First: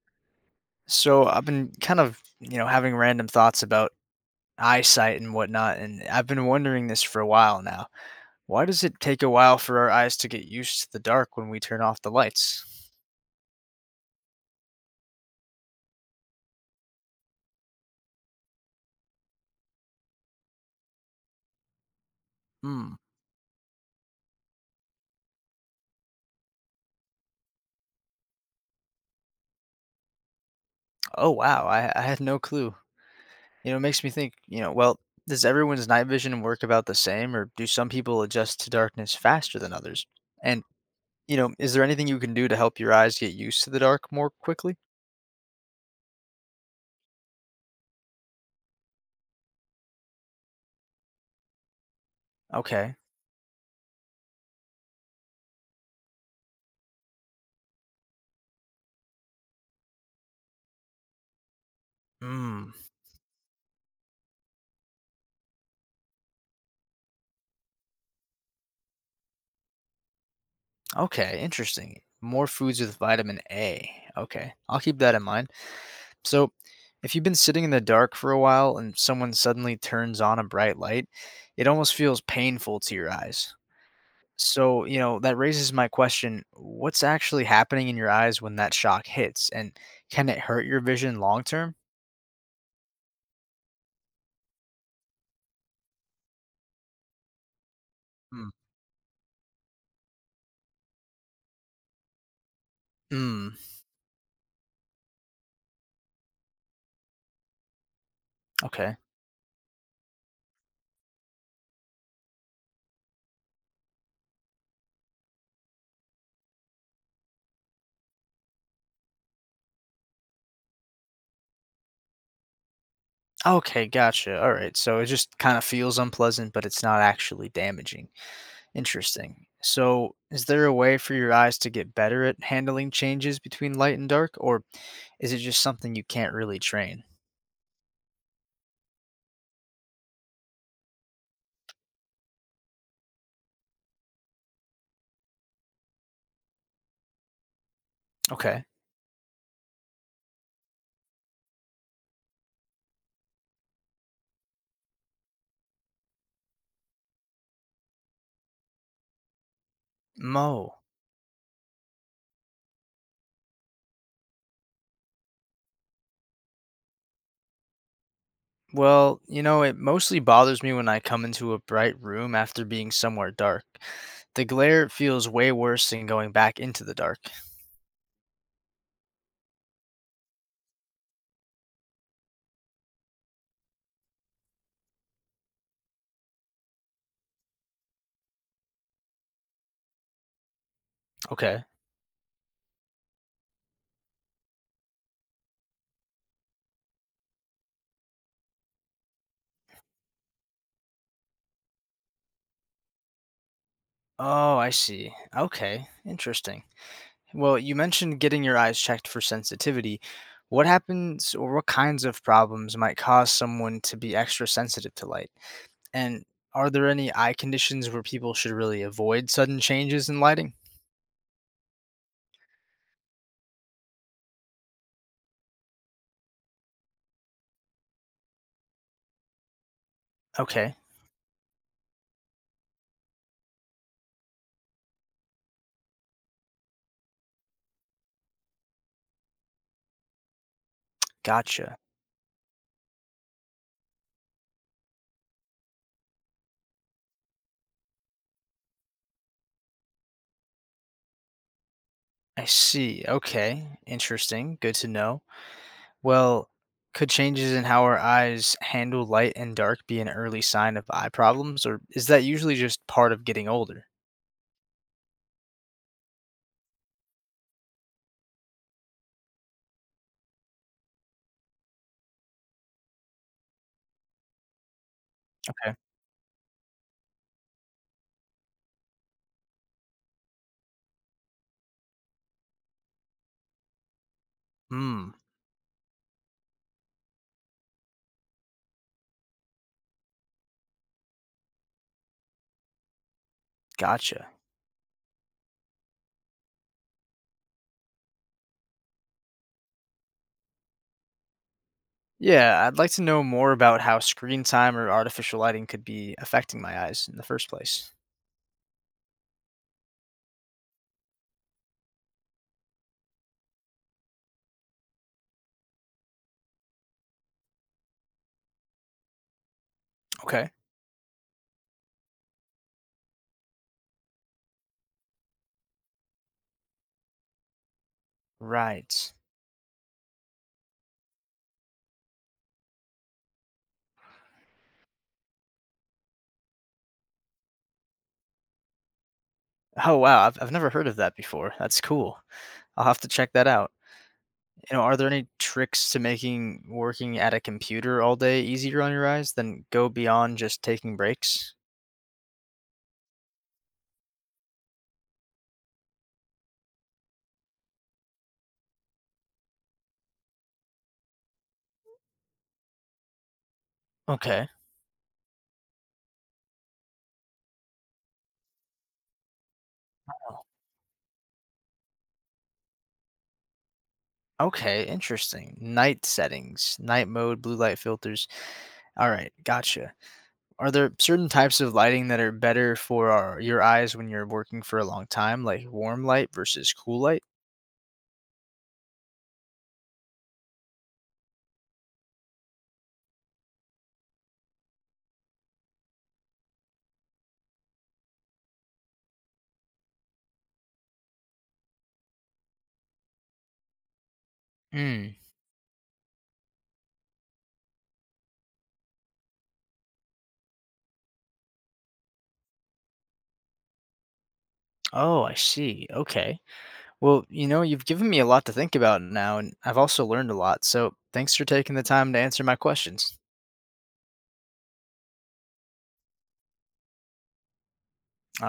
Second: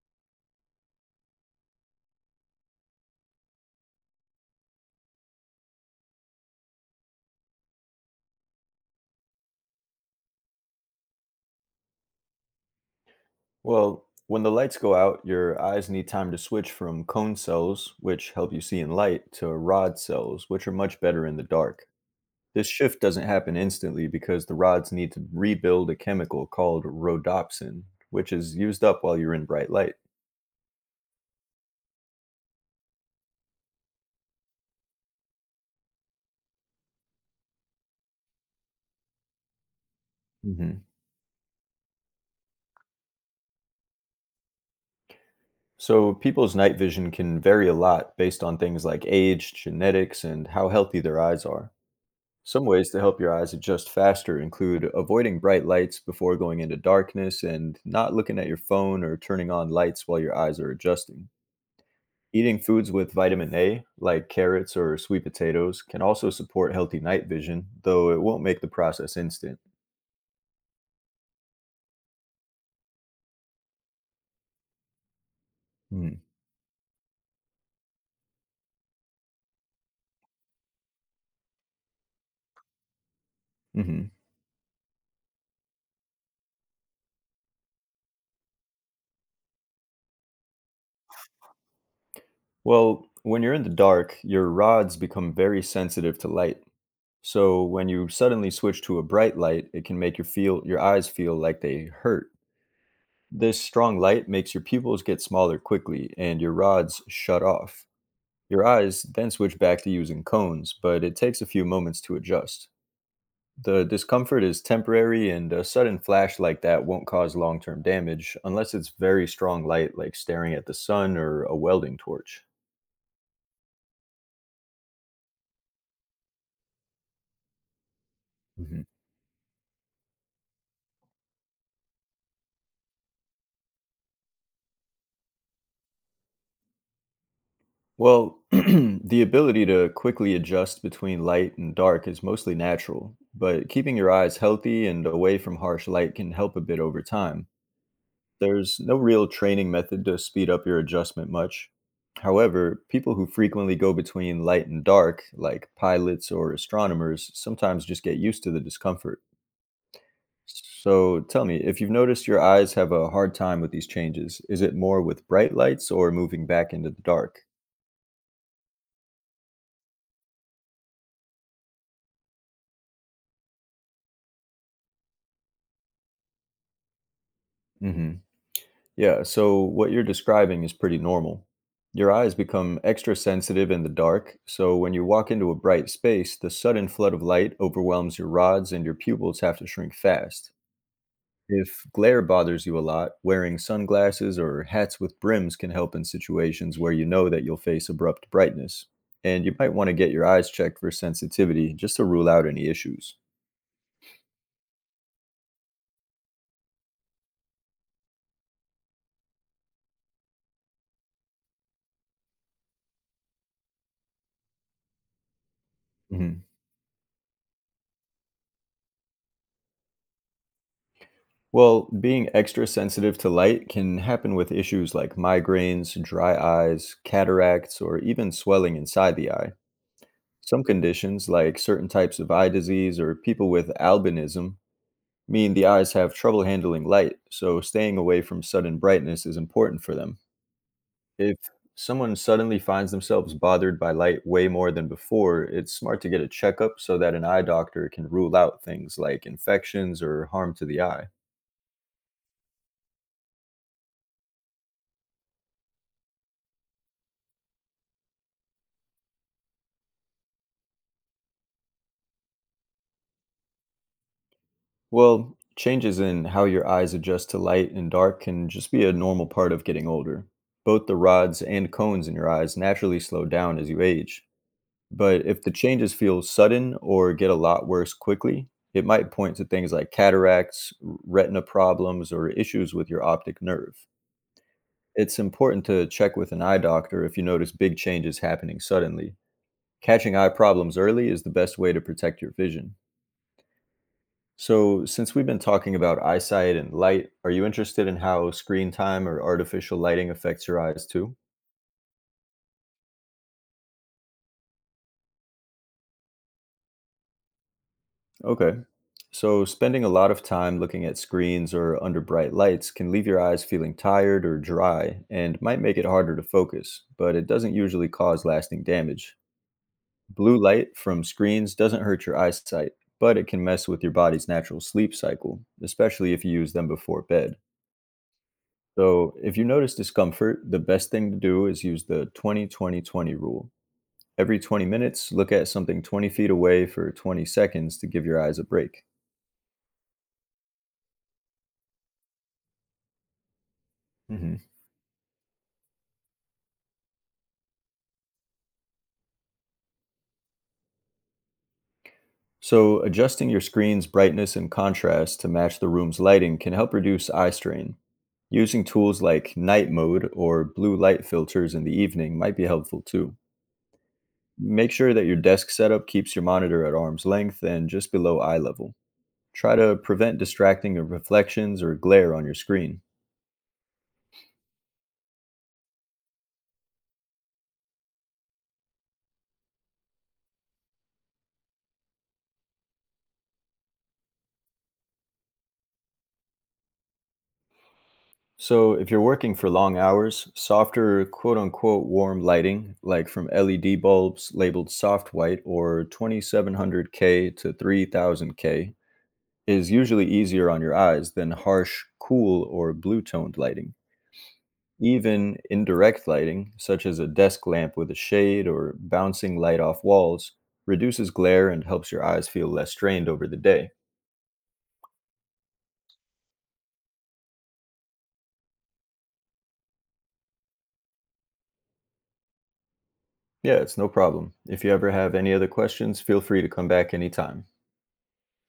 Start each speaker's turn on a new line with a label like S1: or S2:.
S1: So I've been kind of, you know, having random thoughts about eyesight and whatnot, and I've been wondering this for a while now. Why does it take a while for our eyes to get used to the dark when we turn off the lights?
S2: Well, when the lights go out, your eyes need time to switch from cone cells, which help you see in light, to rod cells, which are much better in the dark. This
S1: Hmm.
S2: shift doesn't happen instantly because the rods need to rebuild a chemical called rhodopsin, which is used up while you're in bright light.
S1: Oh wow, I had no clue. You know, it makes me think, well, does everyone's night vision work about the same, or do some people adjust to darkness faster than others? And,
S2: Hmm.
S1: is there anything you can do to help your eyes get used to the dark more quickly?
S2: So, people's night vision can vary a lot based on things like age, genetics, and how healthy their eyes are. Some ways
S1: Okay.
S2: to help your eyes adjust faster include avoiding bright lights before going into darkness and not looking at your phone or turning on lights while your eyes are adjusting. Eating
S1: Hmm.
S2: foods with vitamin A, like carrots or sweet potatoes, can also support healthy night vision, though it won't make the process instant.
S1: Okay, interesting. More foods with vitamin A. Okay, I'll keep that in mind. So, if you've been sitting in the dark for a while and someone suddenly turns on a bright light, it almost feels painful to your eyes.
S2: Mm-hmm.
S1: So, that raises my question, what's actually happening in your eyes when that shock hits? And can it hurt your vision long term?
S2: Well, when you're in the dark, your rods become very sensitive to light. So when you
S1: Mm.
S2: suddenly switch to a bright light, it can make your feel your eyes feel like they hurt.
S1: Mm,
S2: This strong light makes your pupils get smaller quickly and your rods shut off. Your
S1: okay.
S2: eyes then switch back to using cones, but it takes a few moments to adjust. The discomfort is temporary, and a sudden flash like that won't cause long term damage unless it's very strong light, like staring at the sun or a welding torch.
S1: Okay, gotcha. All right. So it just kind of feels unpleasant, but it's not actually damaging.
S2: Hmm.
S1: Interesting. So, is there a way for your eyes to get better at handling changes between light and dark, or is it just something you can't really train?
S2: Well, the ability to quickly adjust between light and dark is mostly natural, but keeping your eyes healthy and away from harsh light can help a bit over time.
S1: Okay.
S2: There's no real training method to speed up your adjustment much. However, people who frequently go between light and dark, like pilots or astronomers, sometimes just get used to the discomfort.
S1: Mo.
S2: So tell me, if you've noticed your eyes have a hard time with these changes, is it more with bright lights or moving back into the dark?
S1: Well, it mostly bothers me when I come into a bright room after being somewhere dark. The glare feels way worse than going back into the dark.
S2: Hmm. Yeah, so what you're describing is pretty normal. Your eyes become extra sensitive in the dark, so when you walk into a bright space, the sudden flood of light overwhelms your rods and your pupils have to shrink fast.
S1: Okay.
S2: If glare bothers you a lot, wearing sunglasses or hats with brims can help in situations where you know that you'll face abrupt brightness. And you might want to get your eyes checked for sensitivity just to rule out any issues.
S1: Oh, I see. Okay. Interesting. Well, you mentioned getting your eyes checked for sensitivity. What happens, or what kinds of problems might cause someone to be extra sensitive to light? And
S2: Mhm.
S1: are there any eye conditions where people should really avoid sudden changes in lighting?
S2: Well, being extra sensitive to light can happen with issues like migraines, dry eyes, cataracts, or even swelling inside the eye. Some
S1: Okay,
S2: conditions, like certain types of eye disease or people with albinism, mean the eyes have trouble handling light, so staying away from sudden brightness is important for them. If
S1: gotcha.
S2: someone suddenly finds themselves bothered by light way more than before, it's smart to get a checkup so that an eye doctor can rule out things like infections or harm to the eye.
S1: I see. Okay, interesting. Good to know. Well, could changes in how our eyes handle light and dark be an early sign of eye problems, or is that usually just part of getting older?
S2: Well, changes in how your eyes adjust to light and dark can just be a normal part of getting older. Both the rods and cones in your eyes naturally slow down as you age. But if the
S1: Okay.
S2: changes feel sudden or get a lot worse quickly, it might point to things like cataracts, retina problems, or issues with your optic nerve.
S1: Hmm,
S2: It's important to check with an eye doctor if you notice big changes happening suddenly. Catching eye problems early is the best way to protect your vision.
S1: gotcha.
S2: So, since we've been talking about eyesight and light, are you interested in how screen time or artificial lighting affects your eyes too?
S1: Yeah, I'd like to know more about how screen time or artificial lighting could be affecting my eyes in the first place.
S2: Okay. So, spending a lot of time looking at screens or under bright lights can leave your eyes feeling tired or dry and might make it harder to focus, but it doesn't usually cause lasting damage. Blue
S1: Okay.
S2: light from screens doesn't hurt your eyesight, but it can mess with your body's natural sleep cycle, especially if you use them before bed. So,
S1: Right.
S2: if you notice discomfort, the best thing to do is use the 20 20 20 rule. Every 20 minutes, look at something 20 feet away for 20 seconds to give your eyes a break.
S1: Oh, wow. I've never heard of that before. That's cool. I'll have to check that out.
S2: Hmm.
S1: You know, are there any tricks to making working at a computer all day easier on your eyes than go beyond just taking breaks?
S2: So, adjusting your screen's brightness and contrast to match the room's lighting can help reduce eye strain. Using tools like night mode or blue light filters in the evening might be helpful too.
S1: Okay.
S2: Make sure that your desk setup keeps your monitor at arm's length and just below eye level. Try to prevent distracting or reflections or glare on your screen.
S1: Okay, interesting. Night settings, night mode, blue light filters. All right, gotcha. Are there certain types of lighting that are better for our, your eyes when you're working for a long time, like warm light versus cool light?
S2: So, if you're working for long hours, softer, quote unquote, warm lighting, like from LED bulbs labeled soft white or 2700K to 3000K, is usually easier on your eyes than harsh, cool, or blue toned lighting.
S1: Mm.
S2: Even indirect lighting, such as a desk lamp with a shade or bouncing light off walls, reduces glare and helps your eyes feel less strained over the day.
S1: Oh, I see. Okay. Well, you know, you've given me a lot to think about now, and I've also learned a lot. So thanks for taking the time to answer my questions.
S2: Yeah, it's no problem. If you ever have any other questions, feel free to come back anytime.